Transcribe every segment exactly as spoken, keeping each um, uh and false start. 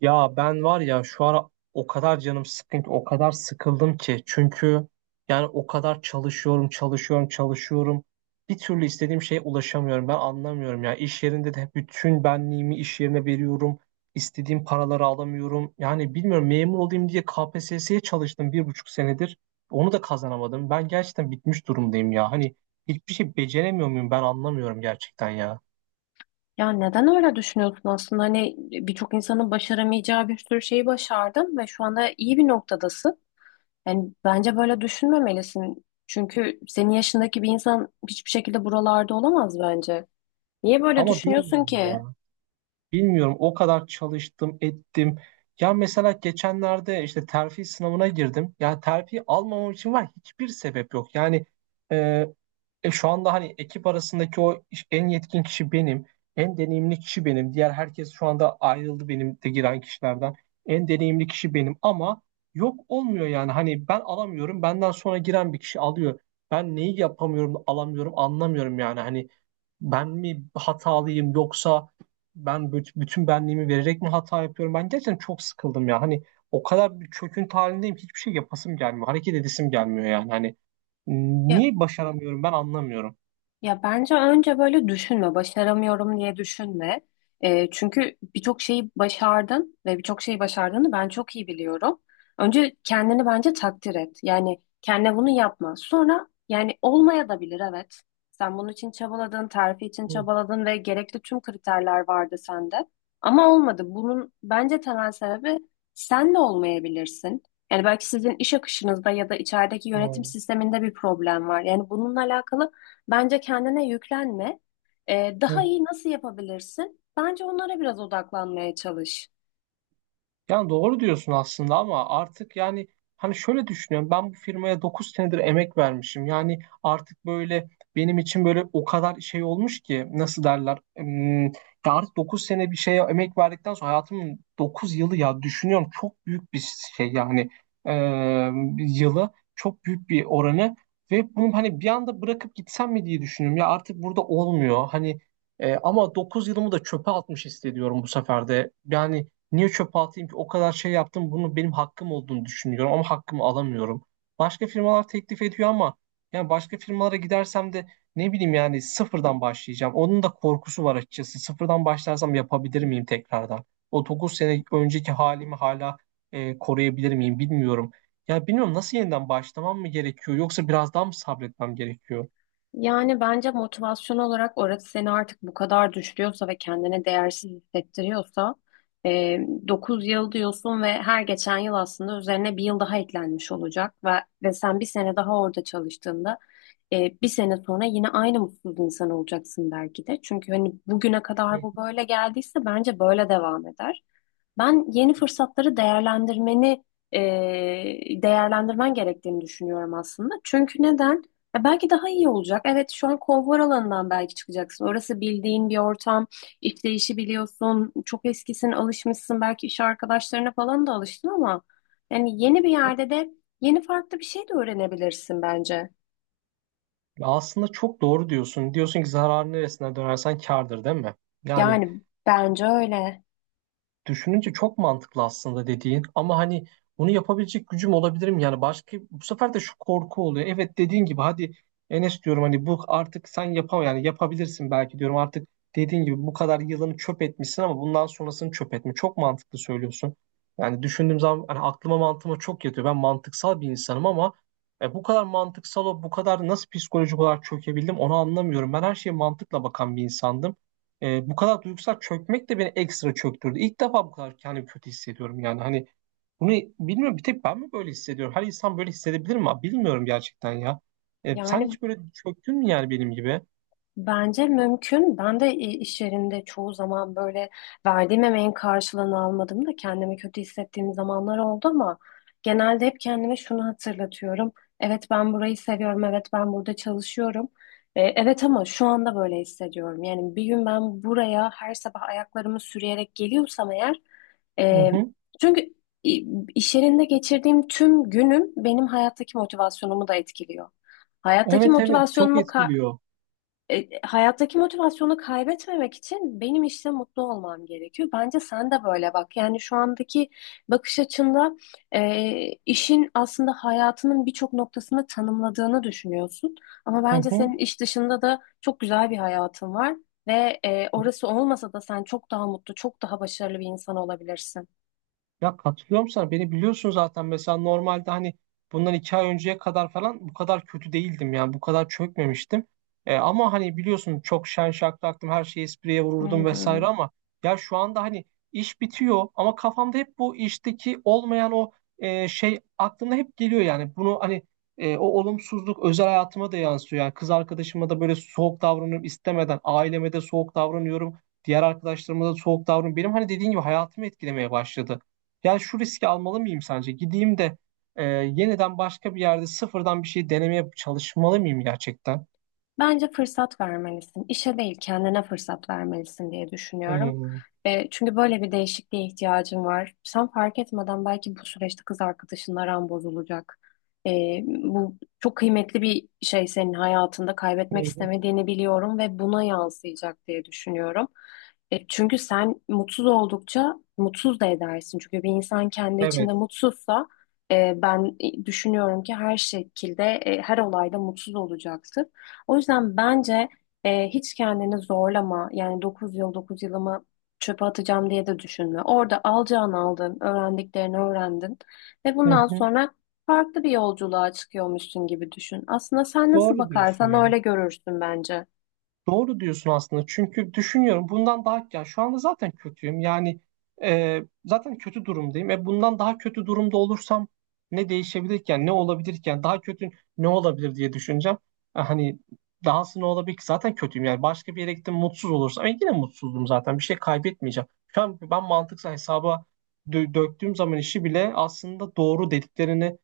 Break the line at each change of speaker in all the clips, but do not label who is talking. Ya ben var ya şu ara o kadar canım sıkkın ki, o kadar sıkıldım ki. Çünkü yani o kadar çalışıyorum, çalışıyorum, çalışıyorum. Bir türlü istediğim şeye ulaşamıyorum. Ben anlamıyorum ya. İş yerinde de bütün benliğimi iş yerine veriyorum. İstediğim paraları alamıyorum. Yani bilmiyorum memur olayım diye K P S S'ye çalıştım bir buçuk senedir. Onu da kazanamadım. Ben gerçekten bitmiş durumdayım ya. Hani hiçbir şey beceremiyor muyum ben anlamıyorum gerçekten ya.
Ya neden öyle düşünüyorsun aslında? Hani birçok insanın başaramayacağı bir sürü şeyi başardın ve şu anda iyi bir noktadasın. Yani bence böyle düşünmemelisin. Çünkü senin yaşındaki bir insan hiçbir şekilde buralarda olamaz bence. Niye böyle
Ama
düşünüyorsun
bilmiyorum
ki?
ya. Bilmiyorum, o kadar çalıştım ettim. Ya mesela geçenlerde işte terfi sınavına girdim. Ya terfi almamam için var hiçbir sebep yok. Yani e, e, şu anda hani ekip arasındaki o iş- en yetkin kişi benim. En deneyimli kişi benim. Diğer herkes şu anda ayrıldı benim de giren kişilerden. En deneyimli kişi benim, ama yok olmuyor yani. Hani ben alamıyorum. Benden sonra giren bir kişi alıyor. Ben neyi yapamıyorum, alamıyorum, anlamıyorum yani. Hani ben mi hatalıyım, yoksa ben büt- bütün benliğimi vererek mi hata yapıyorum? Ben gerçekten çok sıkıldım ya. Hani o kadar bir çöküntü halindeyim ki hiçbir şey yapasım gelmiyor. Hareket edesim gelmiyor yani. Hani
Ya
niye başaramıyorum ben anlamıyorum.
Ya bence önce böyle düşünme, başaramıyorum diye düşünme. Ee, çünkü birçok şeyi başardın ve birçok şeyi başardığını ben çok iyi biliyorum. Önce kendini bence takdir et. Yani kendine bunu yapma. Sonra yani olmaya da bilir, evet. Sen bunun için çabaladın, terfi için
Hı
çabaladın ve gerekli tüm kriterler vardı sende. Ama olmadı. Bunun bence temel sebebi sen de olmayabilirsin. Yani belki sizin iş akışınızda ya da içerideki yönetim
hı.
sisteminde bir problem var. Yani bununla alakalı bence kendine yüklenme. Ee,
Hı.
daha iyi nasıl yapabilirsin? Bence onlara biraz odaklanmaya çalış.
Yani doğru diyorsun aslında, ama artık yani hani şöyle düşünüyorum, ben bu firmaya dokuz senedir emek vermişim. Yani artık böyle benim için böyle o kadar şey olmuş ki, nasıl derler, Hmm, ya artık dokuz sene bir şeye emek verdikten sonra, hayatımın dokuz yılı ya, düşünüyorum çok büyük bir şey yani. Ee, yılı, çok büyük bir oranı, ve bunu hani bir anda bırakıp gitsem mi diye düşünüyorum ya. Artık burada olmuyor hani. E, ama dokuz yılımı da çöpe atmış hissediyorum bu sefer de yani. Niye çöpe atayım ki? O kadar şey yaptım. Bunu benim hakkım olduğunu düşünüyorum, ama hakkımı alamıyorum. Başka firmalar teklif ediyor, ama yani başka firmalara gidersem de ne bileyim, yani sıfırdan başlayacağım. Onun da korkusu var açıkçası. Sıfırdan başlarsam yapabilir miyim tekrardan? O dokuz sene önceki halimi hala e, koruyabilir miyim bilmiyorum. Ya bilmiyorum, nasıl yeniden başlamam mı gerekiyor, yoksa biraz daha mı sabretmem gerekiyor?
Yani bence motivasyon olarak orası seni artık bu kadar düşürüyorsa ve kendine değersiz hissettiriyorsa e, dokuz yıl diyorsun ve her geçen yıl aslında üzerine bir yıl daha eklenmiş olacak, ve, ve sen bir sene daha orada çalıştığında e, bir sene sonra yine aynı mutsuz insan olacaksın belki de. Çünkü hani bugüne kadar
Hı.
bu böyle geldiyse bence böyle devam eder. Ben yeni fırsatları değerlendirmeni e, değerlendirmen gerektiğini düşünüyorum aslında. Çünkü neden? Ya belki daha iyi olacak. Evet, şu an konfor alanından belki çıkacaksın. Orası bildiğin bir ortam. İşleyişi biliyorsun. Çok eskisin, alışmışsın. Belki iş arkadaşlarına falan da alıştın ama yani yeni bir yerde de yeni farklı bir şey de öğrenebilirsin bence.
Ya, aslında çok doğru diyorsun. Diyorsun ki, zararın neresine dönersen kârdır, değil mi? Yani
Yani bence öyle.
düşününce çok mantıklı aslında dediğin, ama hani bunu yapabilecek gücüm olabilir mi? Yani başka bu sefer de şu korku oluyor. Evet, dediğin gibi, hadi Enes diyorum hani, bu artık sen yapam yani yapabilirsin belki diyorum artık. Dediğin gibi bu kadar yılını çöp etmişsin, ama bundan sonrasını çöp etme. Çok mantıklı söylüyorsun. Yani düşündüğüm zaman hani aklıma, mantığıma çok yatıyor. Ben mantıksal bir insanım, ama e, bu kadar mantıksal o, bu kadar nasıl psikolojik olarak çökebildim onu anlamıyorum. Ben her şeye mantıkla bakan bir insandım. E, bu kadar duygusal çökmek de beni ekstra çöktürdü. İlk defa bu kadar kendimi kötü hissediyorum yani. Hani bunu bilmiyorum, bir tek ben mi böyle hissediyorum? Her insan böyle hissedebilir mi? Bilmiyorum gerçekten ya. E, sen
Yani
hiç böyle çöktün mü yani, benim gibi?
bence mümkün. Ben de i- iş yerinde çoğu zaman böyle verdiğim emeğin karşılığını almadım da kendimi kötü hissettiğim zamanlar oldu ama genelde hep kendime şunu hatırlatıyorum. Evet, ben burayı seviyorum. Evet, ben burada çalışıyorum. E, evet ama şu anda böyle hissediyorum. Yani bir gün ben buraya her sabah ayaklarımı sürüyerek geliyorsam eğer,
Hı
e,
hı.
çünkü i- iş yerinde geçirdiğim tüm günüm benim hayattaki motivasyonumu da etkiliyor. Hayattaki
Evet evet, çok
motivasyonumu ka-
etkiliyor.
e, Hayattaki motivasyonu kaybetmemek için benim işte mutlu olmam gerekiyor. Bence sen de böyle bak. Yani şu andaki bakış açında e, işin aslında hayatının birçok noktasını tanımladığını düşünüyorsun. Ama
Hı
bence senin
hı.
iş dışında da çok güzel bir hayatın var ve e, orası olmasa da sen çok daha mutlu, çok daha başarılı bir insan olabilirsin.
Ya, katılıyorum sana. Beni biliyorsun zaten. Mesela normalde hani bundan iki ay önceye kadar falan bu kadar kötü değildim yani. Bu kadar çökmemiştim. E, ama hani biliyorsun, çok şen şakraktım. Her şeyi espriye
Hı
vururdum vesaire,
hı.
ama ya şu anda hani iş bitiyor, ama kafamda hep bu işteki olmayan o e, şey aklımda hep geliyor yani. Bunu hani e, o olumsuzluk özel hayatıma da yansıyor. Yani kız arkadaşıma da böyle soğuk davranıyorum istemeden. Aileme de soğuk davranıyorum. Diğer arkadaşlarıma da soğuk davranıyorum. Benim hani dediğin gibi hayatımı etkilemeye başladı. Yani şu riski almalı mıyım sence? Gideyim de e, yeniden başka bir yerde sıfırdan bir şey denemeye çalışmalı mıyım gerçekten?
Bence fırsat vermelisin. İşe değil, kendine fırsat vermelisin diye düşünüyorum.
Hmm.
E, çünkü böyle bir değişikliğe ihtiyacın var. Sen fark etmeden belki bu süreçte kız arkadaşınla aran bozulacak. E, bu çok kıymetli bir şey, senin hayatında
Hı
kaybetmek
hı.
istemediğini biliyorum ve buna yansıyacak diye düşünüyorum. E, çünkü sen mutsuz oldukça mutsuz da edersin. Çünkü bir insan kendi içinde
Evet.
mutsuzsa, e, ben düşünüyorum ki her şekilde, e, her olayda mutsuz olacaktır. O yüzden bence e, hiç kendini zorlama. Yani dokuz yıl dokuz yılımı çöpe atacağım diye de düşünme. Orada alacağını aldın, öğrendiklerini öğrendin ve
Hı
bundan
hı,
sonra farklı bir yolculuğa çıkıyormuşsun gibi düşün. Aslında sen nasıl
doğru diyorsun
bakarsan
ya.
öyle görürsün bence.
Doğru diyorsun aslında. Çünkü düşünüyorum, bundan daha, ya şu anda zaten kötüyüm. Yani e, zaten kötü durumdayım. E bundan daha kötü durumda olursam ne değişebilirken, ne olabilirken, daha kötü ne olabilir diye düşüneceğim. E, hani dahası ne olabilir ki? Zaten kötüyüm. Yani başka bir yere gittim, mutsuz olursam e, yine mutsuzdum zaten. Bir şey kaybetmeyeceğim. Şu an ben mantıksal hesaba dö- döktüğüm zaman, işi bile aslında doğru dediklerini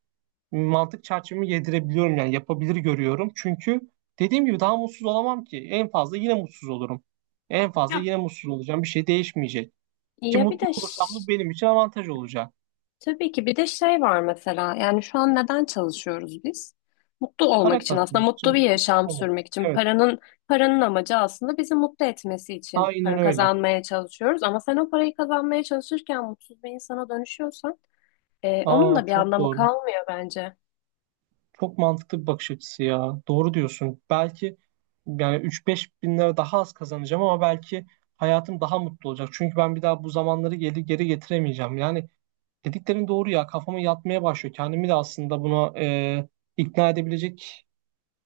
mantık çerçevemi yedirebiliyorum yani, yapabilir görüyorum. Çünkü dediğim gibi daha mutsuz olamam ki. En fazla yine mutsuz olurum. En fazla
Ya
yine mutsuz olacağım. Bir şey değişmeyecek. Ki
Ya bir
mutlu
de
olursam da
ş-
benim için avantaj olacak.
Tabii ki bir de şey var mesela. Yani şu an neden çalışıyoruz biz? Mutlu olmak
Para
için, aslında
kazanmak
mutlu bir
için,
yaşam
mutlu olmak.
sürmek için
Evet.
paranın paranın amacı aslında bizi mutlu etmesi için
Aynen
para
öyle.
kazanmaya çalışıyoruz, ama sen o parayı kazanmaya çalışırken mutsuz bir insana dönüşüyorsan e, onun
Aa,
da bir
çok
anlamı
doğru.
kalmıyor bence.
Çok mantıklı bir bakış açısı ya. Doğru diyorsun. Belki yani üç beş bin lira daha az kazanacağım, ama belki hayatım daha mutlu olacak. Çünkü ben bir daha bu zamanları geri geri getiremeyeceğim. Yani dediklerin doğru ya, kafama yatmaya başlıyor. Kendimi de aslında buna e, ikna edebilecek,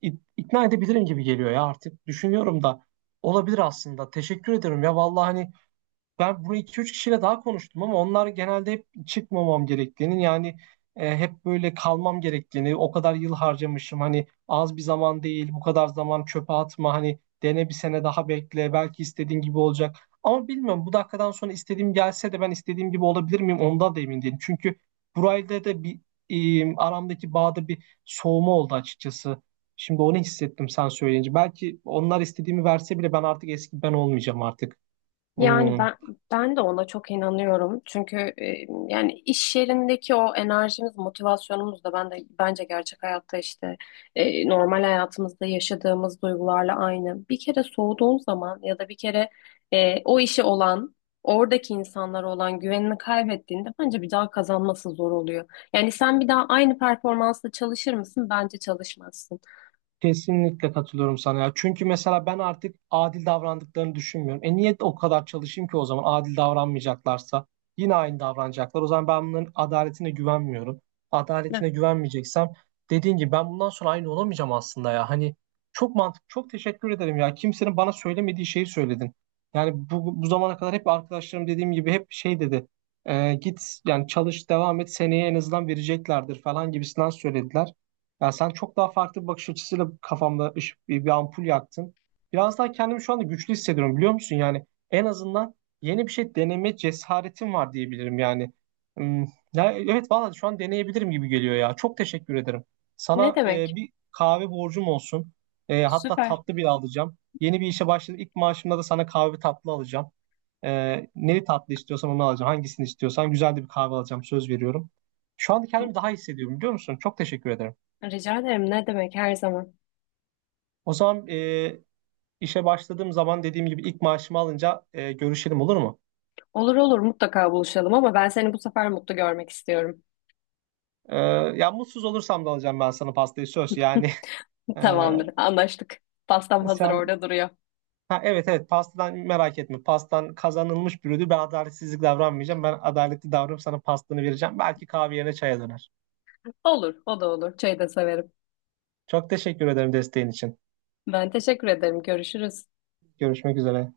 ik- ikna edebilirim gibi geliyor ya artık. Düşünüyorum da olabilir aslında. Teşekkür ederim ya vallahi. Hani ben bunu iki üç kişiyle daha konuştum, ama onlar genelde hep çıkmamam gerektiğini, yani e, hep böyle kalmam gerektiğini, o kadar yıl harcamışım hani, az bir zaman değil, bu kadar zaman çöpe atma hani, dene, bir sene daha bekle, belki istediğin gibi olacak. Ama bilmiyorum, bu dakikadan sonra istediğim gelse de ben istediğim gibi olabilir miyim ondan da emin değilim. Çünkü burayla da bir, e, aramdaki bağda bir soğuma oldu açıkçası. Şimdi onu hissettim sen söyleyince. Belki onlar istediğimi verse bile, ben artık eski ben olmayacağım artık.
Yani
Hmm.
ben Ben de ona çok inanıyorum. Çünkü e, yani iş yerindeki o enerjimiz, motivasyonumuz da ben de bence gerçek hayatta, işte e, normal hayatımızda yaşadığımız duygularla aynı. Bir kere soğuduğun zaman ya da bir kere e, o işe olan, oradaki insanlara olan güvenini kaybettiğinde bence bir daha kazanması zor oluyor. Yani sen bir daha aynı performansla çalışır mısın? Bence çalışmazsın.
Kesinlikle katılıyorum sana ya. Çünkü mesela ben artık adil davrandıklarını düşünmüyorum. E niye o kadar çalışayım ki, o zaman adil davranmayacaklarsa yine aynı davranacaklar. O zaman ben bunların adaletine güvenmiyorum.
Ne,
Adaletine güvenmeyeceksem, dediğin gibi ben bundan sonra aynı olamayacağım aslında ya. Hani çok mantıklı. Çok teşekkür ederim ya. Kimsenin bana söylemediği şeyi söyledin. Yani bu, bu zamana kadar hep arkadaşlarım, dediğim gibi hep şey dedi. E, git yani, çalış, devam et, seneye en azından vereceklerdir falan gibisinden söylediler. Yani sen çok daha farklı bir bakış açısıyla kafamda ışık, bir, bir ampul yaktın. Biraz daha kendimi şu anda güçlü hissediyorum, biliyor musun? Yani en azından yeni bir şey deneme cesaretim var diyebilirim yani. Hmm. Ya, evet vallahi, şu an deneyebilirim gibi geliyor ya. Çok teşekkür ederim.
ne
Sana e,
demek?
bir kahve borcum olsun. E, hatta
Süper.
tatlı bile alacağım. Yeni bir işe başladım. İlk maaşımda da sana kahve, tatlı alacağım. E, neli tatlı istiyorsan onu alacağım. Hangisini istiyorsan, güzel de bir kahve alacağım. Söz veriyorum. Şu anda kendimi daha iyi hissediyorum, biliyor musun? Çok teşekkür ederim.
Rica ederim. Ne demek, her zaman.
O zaman e, işe başladığım zaman, dediğim gibi ilk maaşımı alınca e, görüşelim, olur mu?
Olur olur, mutlaka buluşalım ama ben seni bu sefer mutlu görmek istiyorum.
E, ya mutsuz olursam da alacağım ben sana pastayı, söz. Yani
Tamamdır, anlaştık. Pastam
e,
hazır
sen
orada duruyor.
ha, evet evet, pastadan merak etme. Pastan kazanılmış bir ödül. Ben adaletsizlik davranmayacağım. Ben adaletli davranıp sana pastanı vereceğim. Belki kahve yerine çaya döner.
Olur, o da olur. Çayı da severim.
Çok teşekkür ederim desteğin için.
Ben teşekkür ederim. Görüşürüz.
Görüşmek üzere.